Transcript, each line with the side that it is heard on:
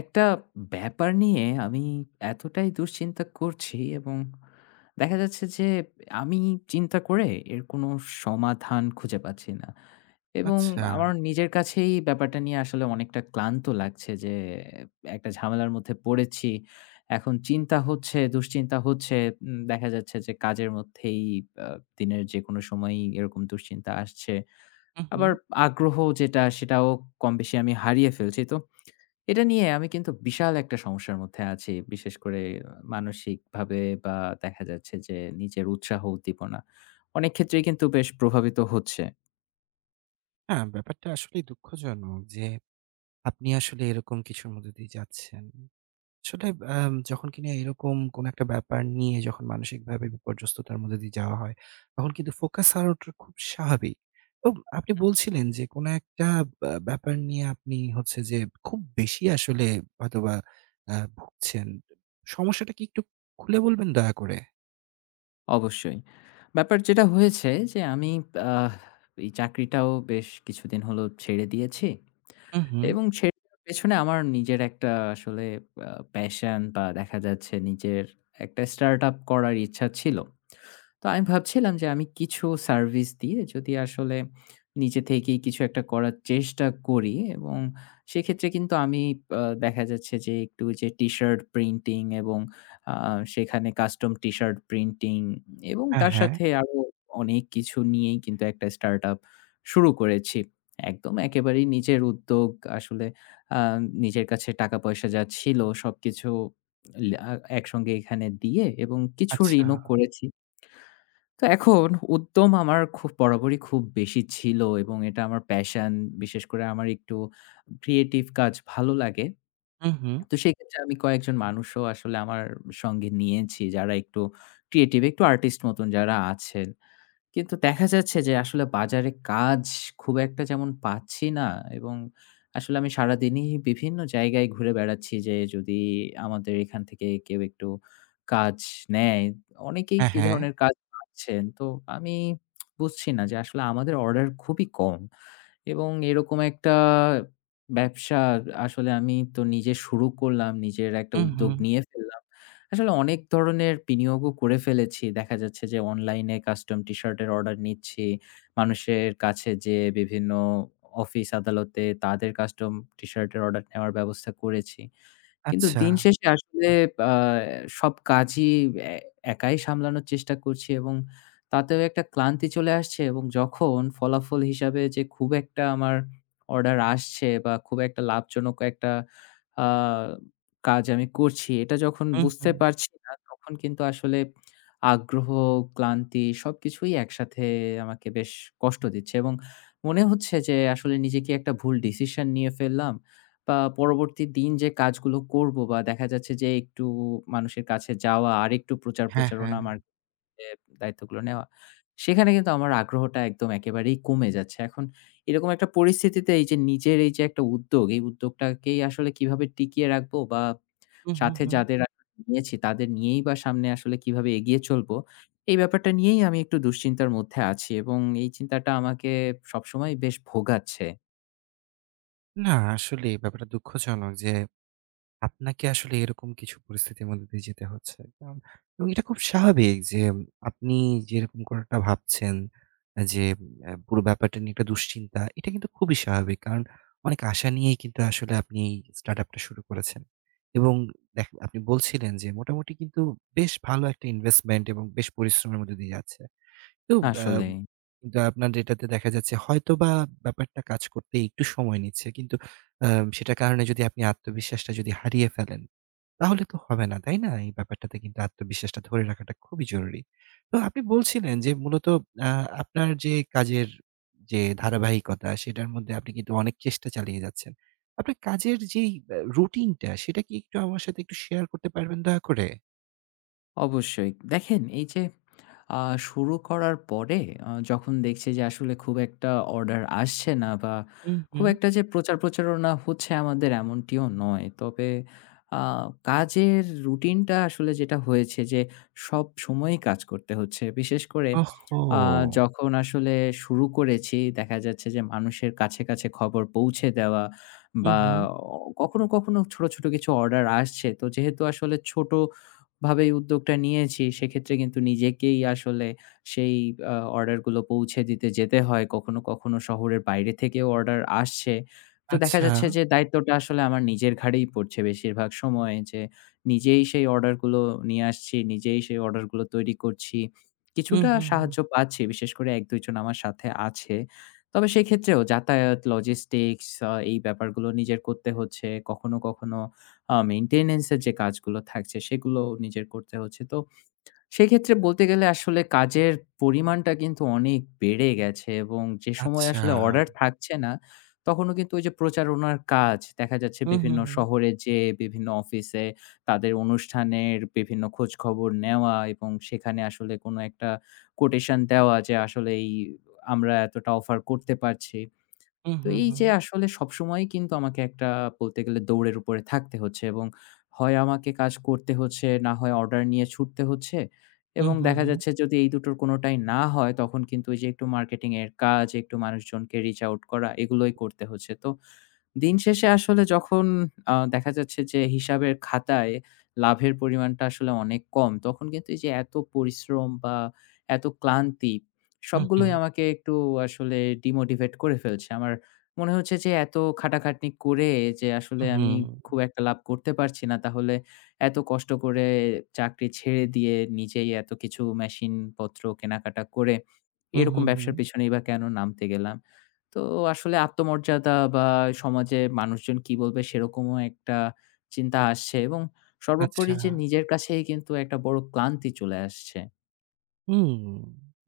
left: একটা ব্যাপার নিয়ে আমি এতটাই দুশ্চিন্তা করছি, এবং দেখা যাচ্ছে যে আমি চিন্তা করে এর কোনো সমাধান খুঁজে পাচ্ছি না। এবং
right: আচ্ছা।
left: আমার নিজের কাছেই ব্যাপারটা নিয়ে আসলে অনেকটা ক্লান্ত লাগছে যে একটা ঝামেলার মধ্যে পড়েছি। এখন চিন্তা হচ্ছে, দুশ্চিন্তা হচ্ছে। দেখা যাচ্ছে যে কাজের মধ্যেই, দিনের যে কোনো সময়ই এরকম দুশ্চিন্তা আসছে।
right: হু, হু।
left: আবার আগ্রহ যেটা সেটাও কম বেশি আমি হারিয়ে ফেলছি, তো এটা নিয়ে আমি কিন্তু বিশাল একটা সমস্যার মধ্যে আছি। বিশেষ করে মানসিকভাবে, বা দেখা যাচ্ছে যে নিজের উৎসাহ উদ্দীপনা অনেক ক্ষেত্রেই কিন্তু বেশ প্রভাবিত হচ্ছে।
right: হ্যাঁ, ব্যাপারটা আসলেই দুঃখজনক যে আপনি আসলে এরকম কিছুর মধ্যে দিয়ে যাচ্ছেন। আসলে যখন কিনা এরকম কোন একটা ব্যাপার নিয়ে যখন মানসিকভাবে বিপর্যস্ততার মধ্যে দিয়ে যাওয়া হয়, তখন কিন্তু ফোকাস হারানোটা খুব স্বাভাবিক। তো আপনি বলছিলেন যে কোন একটা ব্যাপার নিয়ে আপনি হচ্ছে যে খুব বেশি আসলে হয়তোবা ভুগছেন। সমস্যাটা কি একটু খুলে বলবেন দয়া করে?
left: অবশ্যই। ব্যাপার যেটা হয়েছে যে আমি আহ এই চাকরিটাও বেশ কিছুদিন হলো ছেড়ে দিয়েছি।
right: হু, হু।
left: এবং ছেড়ে দেওয়ার পেছনে আমার নিজের একটা আসলে প্যাশন, বা দেখা যাচ্ছে নিজের একটা স্টার্টআপ করার ইচ্ছা ছিল। তো আমি ভাবছিলাম যে আমি কিছু সার্ভিস দিয়ে যদি আসলে নিজে থেকেই কিছু একটা করার চেষ্টা করি, এবং সেক্ষেত্রে কিন্তু আমি দেখা যাচ্ছে যে একটু যে টি-শার্ট প্রিন্টিং এবং আ সেখানে কাস্টম টি-শার্ট প্রিন্টিং এবং
right: হ্যাঁ,
left: তার
right: হ্যাঁ।
left: সাথে আরো অনেক কিছু নিয়েই কিন্তু একটা স্টার্টআপ শুরু করেছি। একদম একেবারেই নিজের উদ্যোগ, আসলে আ নিজের কাছে টাকা-পয়সা যা ছিল সবকিছু লে আ একসঙ্গে এখানে দিয়ে এবং কিছু
right: আচ্ছা।
left: ঋণও করেছি। তো এখন উদ্যম আমার খুব বরাবরই খুব বেশি ছিল, এবং এটা আমার প্যাশন। বিশেষ করে আমার একটু ক্রিয়েটিভ কাজ ভালো লাগে।
right: হু, হু।
left: তো সেক্ষেত্রে আমি কয়েকজন মানুষও আসলে আমার সঙ্গে নিয়েছি যারা একটু ক্রিয়েটিভ, একটু আর্টিস্ট মতন যারা আছেন। কিন্তু দেখা যাচ্ছে যে আসলে বাজারে কাজ খুব একটা যেমন পাচ্ছি না, এবং আসলে আমি সারাদিনই বিভিন্ন জায়গায় ঘুরে বেড়াচ্ছি যে যদি আমাদের এখান থেকে কেউ একটু কাজ নেয়, অনেকেই
right: হ্যাঁ,
left: কি
right: হ্যাঁ।
left: ধরনের কাজ পাচ্ছেন। তো আমি বুঝছি না যে আসলে আমাদের অর্ডার খুবই কম। এবং এরকম একটা ব্যবসা আসলে আমি তো নিজে শুরু করলাম, নিজের একটা
right: হু, হু।
left: উদ্যোগ নিয়ে ফেললাম। আসলে অনেক ধরনের বিনিয়োগও করে ফেলেছি। দেখা যাচ্ছে যে অনলাইনে কাস্টম টি শার্টের অর্ডার নিচ্ছি। মানুষের কাছে যেয়ে বিভিন্ন অফিস আদালতে তাদের কাস্টম টি শার্টের অর্ডার নেওয়ার ব্যবস্থা করেছি। কিন্তু
right: আচ্ছা।
left: দিন শেষে আসলে আ সব কাজই এ একাই সামলানোর চেষ্টা করছি, এবং তাতেও একটা ক্লান্তি চলে আসছে, এবং যখন ফলাফল হিসাবে যে খুব একটা আমার অর্ডার আসছে বা খুব একটা লাভজনক একটা আ কাজ আমি করছি, এটা যখন
right: হুম,
left: বুঝতে
right: হুম।
left: পারছি না, তখন কিন্তু আসলে আগ্রহ, ক্লান্তি সবকিছুই একসাথে আমাকে বেশ কষ্ট দিচ্ছে, এবং মনে হচ্ছে যে আসলে নিজে কি একটা ভুল ডিসিশন নিয়ে ফেললাম? বা পরবর্তী দিন যে কাজগুলো করব বা দেখা যাচ্ছে যে একটু মানুষের কাছে যাওয়া, আরেকটু প্রচার
right: হ্যাঁ, হ্যাঁ।
left: প্রচারণা, মার্কেটে দায়িত্বগুলো নেওয়া, সেখানে কিন্তু আমার আগ্রহটা একদম একেবারেই কমে যাচ্ছে। এখন এরকম একটা পরিস্থিতিতে এই যে নিজের এই যে একটা উদ্যোগ, এই উদ্যোগটাকেই আসলে কিভাবে টিকিয়ে রাখবো, বা
right: হুম, হুম,
left: সাথে
right: হুম।
left: যাদের আসলে নিয়েছি তাদের নিয়েই বা সামনে আসলে কিভাবে এগিয়ে চলবো, এই ব্যাপারটা নিয়েই আমি একটু দুশ্চিন্তার মধ্যে আছি, এবং এই চিন্তাটা আমাকে সবসময় বেশ ভোগাচ্ছে।
right: না, আসলেই ব্যাপারটা দুঃখজনক যে আপনাকে আসলে এরকম কিছু পরিস্থিতির মধ্যে দিয়ে যেতে হচ্ছে। কারণ এবং এটা খুব স্বাভাবিক যে আপনি যেরকম কোনটা ভাবছেন যে পুরো ব্যাপারটা নিয়ে একটা দুশ্চিন্তা, এটা কিন্তু খুবই স্বাভাবিক। কারণ অনেক আশা নিয়েই কিন্তু আসলে আপনি এই স্টার্টআপ টা শুরু করেছেন। এবং দেখ আপনি বলছিলেন যে মোটামুটি কিন্তু বেশ ভালো একটা ইনভেস্টমেন্ট এবং বেশ পরিশ্রমের মধ্যে দিয়ে যাচ্ছেন। তো আ
left: আসলেই।
right: দা আপনার যেটাতে দেখা যাচ্ছে হয়তোবা ব্যাপারটা কাজ করতে একটু সময় নিচ্ছে। কিন্তু আ সেটার কারণে যদি আপনি আত্মবিশ্বাসটা যদি হারিয়ে ফেলেন, তাহলে তো হবে না, তাই না? এই ব্যাপারটাতে কিন্তু আত্মবিশ্বাসটা ধরে রাখাটা খুবই জরুরি। তো আপনি বলছিলেন যে মূলত আ আপনার যে কাজের যে ধারাবাহিকতা, সেটার মধ্যে আপনি কিন্তু অনেক চেষ্টা চালিয়ে যাচ্ছেন। আপনার কাজের যেই রুটিনটা, সেটা কি একটু আমার সাথে একটু শেয়ার করতে পারবেন দয়া করে?
left: অবশ্যই। দেখেন, এই যে আ শুরু করার পরে যখন দেখছি যে আসলে খুব একটা অর্ডার আসছে না, বা
right: হুম,
left: খুব
right: হুম।
left: একটা যে প্রচার প্রচারণা হচ্ছে আমাদের এমনটিও নয়। তবে আ কাজের রুটিনটা আসলে যেটা হয়েছে যে সব সময়ই কাজ করতে হচ্ছে। বিশেষ করে
right: ওহহো!
left: আ যখন আসলে শুরু করেছি দেখা যাচ্ছে যে মানুষের কাছে, কাছে খবর পৌঁছে দেওয়া
right: হুম,
left: বা
right: হুম।
left: কখনো, কখনো ছোট, ছোট কিছু অর্ডার আসছে। তো যেহেতু আসলে ছোট ভাবে এই উদ্যোগটা নিয়েছি, সেক্ষেত্রে কিন্তু নিজেকেই আসলে সেই অর্ডারগুলো পৌঁছে দিতে যেতে হয়। কখনো, কখনো শহরের বাইরে থেকেও অর্ডার আসছে। তো দেখা
right: আচ্ছা।
left: যাচ্ছে যে দায়িত্বটা আসলে আমার নিজের ঘাড়েই পড়ছে বেশিরভাগ সময়ে, যে নিজেই সেই অর্ডারগুলো নিয়ে আসছি, নিজেই সেই অর্ডারগুলো তৈরি করছি।
right: হুম,
left: কিছুটা
right: হুম, হুম।
left: সাহায্য পাচ্ছি, বিশেষ করে ১-২ জন আমার সাথে আছে। তবে সেক্ষেত্রেও যাতায়াত, লজিস্টিক্স, এই ব্যাপারগুলো নিজের করতে হচ্ছে। কখনো, কখনো মেইনটেন্যান্স এর যে কাজগুলো থাকছে সেগুলো নিজের করতে হচ্ছে। তো সেক্ষেত্রে বলতে গেলে আসলে কাজের পরিমাণটা কিন্তু অনেক বেড়ে গেছে, এবং যে সময়
right: আচ্ছা।
left: আসলে অর্ডার থাকছে না, তখনও কিন্তু ওই যে প্রচারণার কাজ, দেখা যাচ্ছে
right: হুম, হুম,
left: বিভিন্ন
right: হুম।
left: শহরে যেয়ে বিভিন্ন অফিসে তাদের অনুষ্ঠানের বিভিন্ন খোঁজখবর নেওয়া, এবং সেখানে আসলে কোনো একটা কোটেশন দেওয়া যে আসলে এই আমরা এতটা অফার করতে পারছি।
right: হুম,
left: তো
right: হুম,
left: এই
right: হুম।
left: যে আসলে সবসময়ই কিন্তু আমাকে একটা বলতে গেলে দৌড়ের উপরে থাকতে হচ্ছে, এবং হয় আমাকে কাজ করতে হচ্ছে, না হয় অর্ডার নিয়ে ছুটতে হচ্ছে,
right: হুম,
left: এবং
right: হুম,
left: দেখা
right: হুম।
left: যাচ্ছে যদি এই দুটোর কোনোটাই না হয়, তখন কিন্তু ওই যে একটু মার্কেটিং এর কাজ, একটু মানুষজনকে রিচ আউট করা এগুলোই করতে হচ্ছে। তো দিন শেষে আসলে যখন দেখা যাচ্ছে যে হিসাবের খাতায় লাভের পরিমাণটা আসলে অনেক কম, তখন কিন্তু এই যে এত পরিশ্রম বা এত ক্লান্তি
right: হুম,
left: সবগুলোই
right: হুম,
left: আমাকে একটু আসলে ডিমোটিভেট করে ফেলছে। আমার মনে হচ্ছে যে এত খাটাখাটনি করে যে আসলে
right: হুম,
left: আমি
right: হুম।
left: খুব একটা লাভ করতে পারছি না। তাহলে এত কষ্ট করে চাকরি ছেড়ে দিয়ে নিজেই এত কিছু মেশিনপত্র কেনাকাটা করে
right: হুম,
left: এরকম
right: হুম, হুম।
left: ব্যবসার পেছনেই বা কেন নামতে গেলাম? তো আসলে আত্মমর্যাদা বা সমাজে মানুষজন কি বলবে সেরকমও একটা চিন্তা আসছে, এবং সর্বোপরি
right: আচ্ছা।
left: যে নিজের কাছেই কিন্তু একটা বড় ক্লান্তি চলে আসছে।
right: হুম।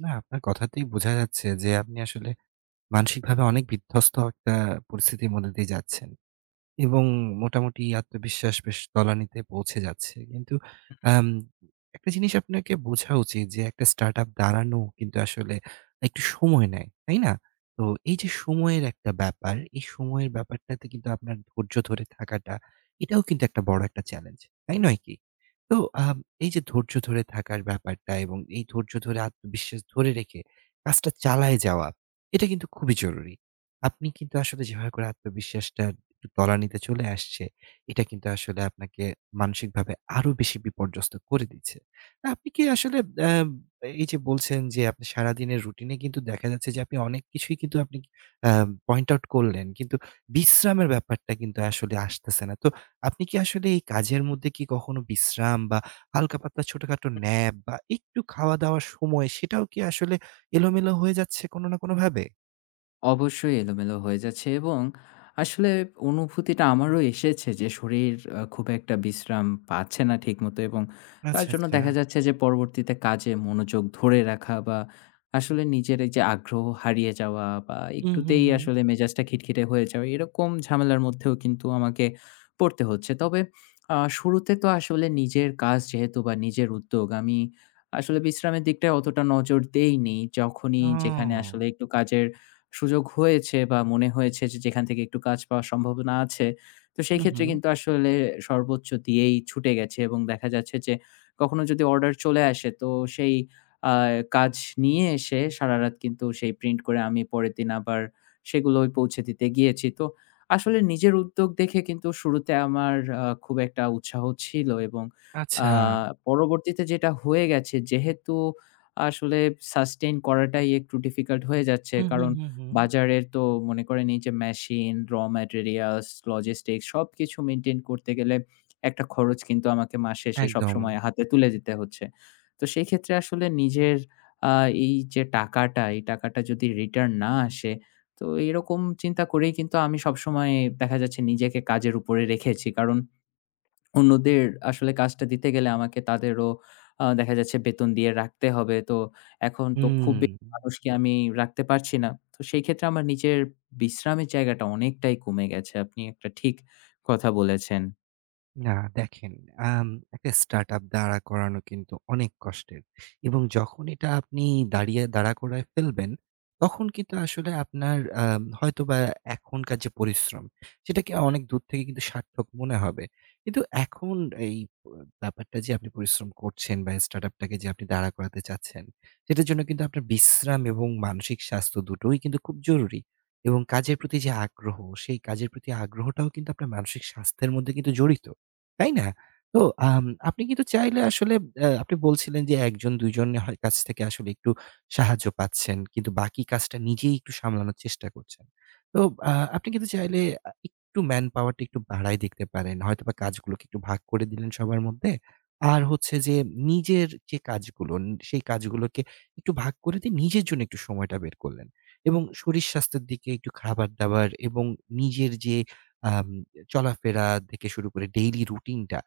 right: না, আপনার কথাতেই বোঝা যাচ্ছে যে আপনি আসলে মানসিকভাবে অনেক বিধ্বস্ত একটা পরিস্থিতির মধ্যে দিয়ে যাচ্ছেন। এবং মোটামুটি আত্মবিশ্বাস বেশ তলানিতে পৌঁছে যাচ্ছে। কিন্তু আম একটা জিনিস আপনাকে বোঝা উচিত যে একটা স্টার্টআপ দাঁড়ানো কিন্তু আসলে একটু সময় নেয়, তাই না? তো এই যে সময়ের একটা ব্যাপার, এই সময়ের ব্যাপারটাতে কিন্তু আপনার ধৈর্য ধরে থাকাটা, এটাও কিন্তু একটা বড় একটা চ্যালেঞ্জ, তাই নয় কি? তো আম এই যে ধৈর্য ধরে থাকার ব্যাপারটা এবং এই ধৈর্য ধরে আত্মবিশ্বাস ধরে রেখে কাজটা চালায় যাওয়া, এটা কিন্তু খুবই জরুরি। আপনি কিন্তু আসলে যেভাবে করে আত্মবিশ্বাসটা তলানিতে চলে আসছে, এটা কিন্তু আসলে আপনাকে মানসিকভাবে আরো বেশি বিপর্যস্ত করে দিচ্ছে। তা আপনি কি আসলে এই যে বলছেন যে আপনি সারাদিনের রুটিনে কিন্তু দেখা যাচ্ছে যে আপনি অনেক কিছুই কিন্তু আপনি অ্যা পয়েন্ট আউট করলেন। কিন্তু বিশ্রামের ব্যাপারটা কিন্তু আসলে আসতেছে না। তো আপনি কি আসলে এই কাজের মধ্যে কি কখনো বিশ্রাম বা হালকা-পাতলা ছোটখাটো ন্যাপ বা একটু খাওয়া-দাওয়ার সময় সেটাও কি আসলে এলোমেলো হয়ে যাচ্ছে কোনো না কোনোভাবে?
left: অবশ্যই এলোমেলো হয়ে যাচ্ছে, এবং আসলে অনুভূতিটা আমারও এসেছে যে শরীর খুব একটা বিশ্রাম পাচ্ছে না ঠিকমতো, এবং তার
right: আচ্ছা,
left: জন্য
right: আচ্ছা।
left: দেখা যাচ্ছে যে পরবর্তীতে কাজে মনোযোগ ধরে রাখা বা আসলে নিজের এই যে আগ্রহ হারিয়ে যাওয়া বা
right: হুম, হুম,
left: একটুতেই
right: হুম।
left: আসলে মেজাজটা খিটখিটে হয়ে যাওয়া এরকম ঝামেলার মধ্যেও কিন্তু আমাকে পড়তে হচ্ছে। তবে শুরুতে তো আসলে নিজের কাজ যেহেতু বা নিজের উদ্যোগ, আমি আসলে বিশ্রামের দিকটায় অতটা নজর দেইনি। যখনই যেখানে আসলে
right: ও!
left: একটু কাজের সুযোগ হয়েছে বা মনে হয়েছে যে যেখান থেকে একটু কাজ পাওয়ার সম্ভাবনা আছে। তো সেই
right: হু,
left: ক্ষেত্রে
right: হু।
left: কিন্তু আসলে সর্বোচ্চ দিয়েই ছুটে গেছে, এবং দেখা যাচ্ছে যে কখনো যদি অর্ডার চলে আসে তো সেই আ কাজ নিয়ে এসে সারারাত কিন্তু সেই প্রিন্ট করে আমি পরের দিন আবার সেগুলোই পৌঁছে দিতে গিয়েছি। তো আসলে নিজের উদ্যোগ দেখে কিন্তু শুরুতে আমার খুব একটা উৎসাহ ছিল, এবং আ
right: আচ্ছা।
left: পরবর্তীতে যেটা হয়ে গেছে যেহেতু আসলে সাস্টেইন করাটাই একটু ডিফিকাল্ট হয়ে যাচ্ছে।
right: হু, হু,
left: কারণ
right: হু, হু।
left: বাজারের তো, মনে করেন এই যে মেশিন, raw materials, logistics সবকিছু মেইনটেইন করতে গেলে একটা খরচ কিন্তু আমাকে মাস শেষে
right: একদম।
left: সবসময় হাতে তুলে দিতে হচ্ছে। তো সেই ক্ষেত্রে আসলে নিজের আ এই যে টাকাটা, এই টাকাটা যদি রিটার্ন না আসে, তো এরকম চিন্তা করেই কিন্তু আমি সবসময় দেখা যাচ্ছে নিজেকে কাজের উপরে রেখেছি। কারণ অন্যদের আসলে কাজটা দিতে গেলে আমাকে তাদেরও দেখা যাচ্ছে বেতন দিয়ে রাখতে হবে। তো এখন তো খুব
right: হুম।
left: বেশি মানুষকে আমি রাখতে পারছি না। তো সেই ক্ষেত্রে আমার নিজের বিশ্রামের জায়গাটা অনেকটাই কমে গেছে। আপনি একটা ঠিক কথা বলেছেন।
right: না, দেখেন, আম একটা স্টার্টআপ দাঁড়া করানো কিন্তু অনেক কষ্টের এবং যখন এটা আপনি দাঁড়িয়ে দাঁড়া করায় ফেলবেন, তখন কিন্তু আসলে আপনার হয়তোবা এখনকার যে পরিশ্রম, সেটাকে অনেক দূর থেকে কিন্তু সার্থক মনে হবে। কিন্তু এখন এই প ব্যাপারটা যে আপনি পরিশ্রম করছেন বা স্টার্টআপ টাকে যে আপনি দাঁড়া করাতে চাচ্ছেন, সেটার জন্য কিন্তু আপনার বিশ্রাম এবং মানসিক স্বাস্থ্য দুটোই কিন্তু খুব জরুরি। এবং কাজের প্রতি যে আগ্রহ, সেই কাজের প্রতি আগ্রহটাও কিন্তু আপনার মানসিক স্বাস্থ্যের মধ্যে কিন্তু জড়িত। তাই না? তো আপনি কিন্তু চাইলে আসলে আপনি বলছিলেন যে একজন ২ জনের হয় কাছ থেকে আসলে একটু সাহায্য পাচ্ছেন। কিন্তু বাকি কাজটা নিজেই একটু সামলানোর চেষ্টা করছেন। তো আপনি কিন্তু চাইলে একটু ম্যান পাওয়ারটা একটু বাড়ায় দেখতে পারেন। হয়তোবা কাজগুলোকে একটু ভাগ করে দিলেন সবার মধ্যে। আর হচ্ছে যে নিজের যে কাজগুলো সেই কাজগুলোকে একটু ভাগ করে দিয়ে নিজের জন্য একটু সময়টা বের করলেন। এবং শরীর স্বাস্থ্যের দিকে একটু খাবার-দাবার এবং নিজের যে আম চলাফেরা থেকে শুরু করে ডেইলি রুটিনটা,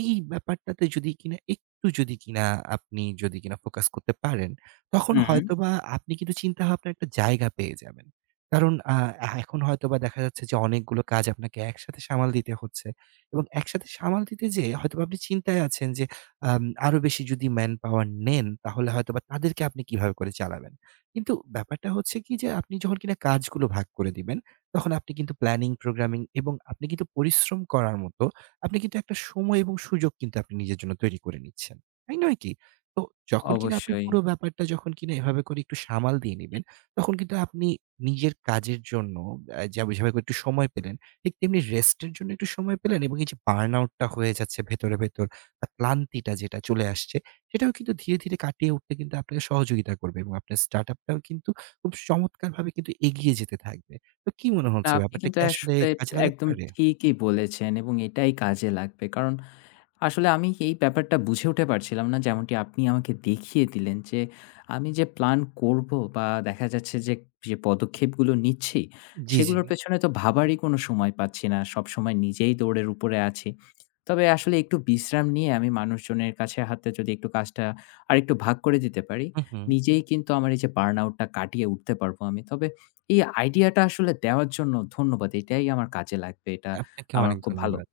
right: এই ব্যাপারটাতে যদি কিনা একটু যদি কিনা আপনি যদি কিনা ফোকাস করতে পারেন, তখন
left: হুম,
right: হয়তোবা আপনি কিন্তু চিন্তাভাবনার একটা জায়গা পেয়ে যাবেন। কারণ এখন হয়তোবা দেখা যাচ্ছে যে অনেকগুলো কাজ আপনাকে একসাথে সামাল দিতে হচ্ছে এবং একসাথে সামাল দিতে যেয়ে হয়তোবা আপনি চিন্তায় আছেন যে আরো বেশি যদি ম্যান পাওয়ার নেন, তাহলে হয়তোবা তাদেরকে আপনি কিভাবে করে চালাবেন। কিন্তু ব্যাপারটা হচ্ছে কি যে আপনি যখন কিনা কাজগুলো ভাগ করে দিবেন তখন আপনি কিন্তু প্ল্যানিং, প্রোগ্রামিং এবং আপনি কিন্তু পরিশ্রম করার মতো আপনি কিন্তু একটা সময় এবং সুযোগ কিন্তু আপনি নিজের জন্য তৈরি করে নিচ্ছেন। তাই নয় কি? তো যখন কিনা আপনি
left: অবশ্যই।
right: পুরো ব্যাপারটা যখন কিনা এভাবে করে একটু সামাল দিয়ে নিবেন, তখন কিন্তু আপনি নিজের কাজের জন্য যেমন যেভাবে করে একটু সময় পেলেন, ঠিক তেমনি রেস্টের জন্য একটু সময় পেলেন এবং এই যে বার্ন আউটটা হয়ে যাচ্ছে ভেতরে, ভেতর বা ক্লান্তিটা যেটা চলে আসছে, সেটাও কিন্তু ধীরে, ধীরে কাটিয়ে উঠতে কিন্তু আপনাকে সহযোগিতা করবে এবং আপনার স্টার্টআপটাও কিন্তু খুব চমৎকারভাবে কিন্তু এগিয়ে যেতে থাকবে। তো কি মনে
left: না,
right: হচ্ছে
left: আপনি
right: ব্যাপারটা
left: কিন্তু
right: কি আসলে
left: আসলে
right: কাজে লাগাতে
left: একদম
right: পারে?
left: ঠিকই বলেছেন, এবং এটাই কাজে লাগবে। কারণ আসলে আমি এই ব্যাপারটা বুঝে উঠে পারছিলাম না। যেমনটি আপনি আমাকে দেখিয়ে দিলেন যে, আমি যে প্ল্যান করব বা দেখা যাচ্ছে যে, যে পদক্ষেপগুলো নিচ্ছি,
right: জি, জি।
left: সেগুলোর পেছনে তো ভাবারই কোনো সময় পাচ্ছি না। সবসময় নিজেই দৌড়ের উপরে আছি। তবে আসলে একটু বিশ্রাম নিয়ে আমি মানুষজনের কাছে হাতে যদি একটু কাজটা আরেকটু ভাগ করে দিতে পারি,
right: হু, হু।
left: নিজেই কিন্তু আমার এই যে বার্ন আউট টা কাটিয়ে উঠতে পারব আমি। তবে এই আইডিয়াটা আসলে দেওয়ার জন্য ধন্যবাদ। এটাই আমার কাজে লাগবে। এটা
right: আপনাকে
left: আমার
right: অনেক
left: খুব ভালো
right: ধন্যবাদ।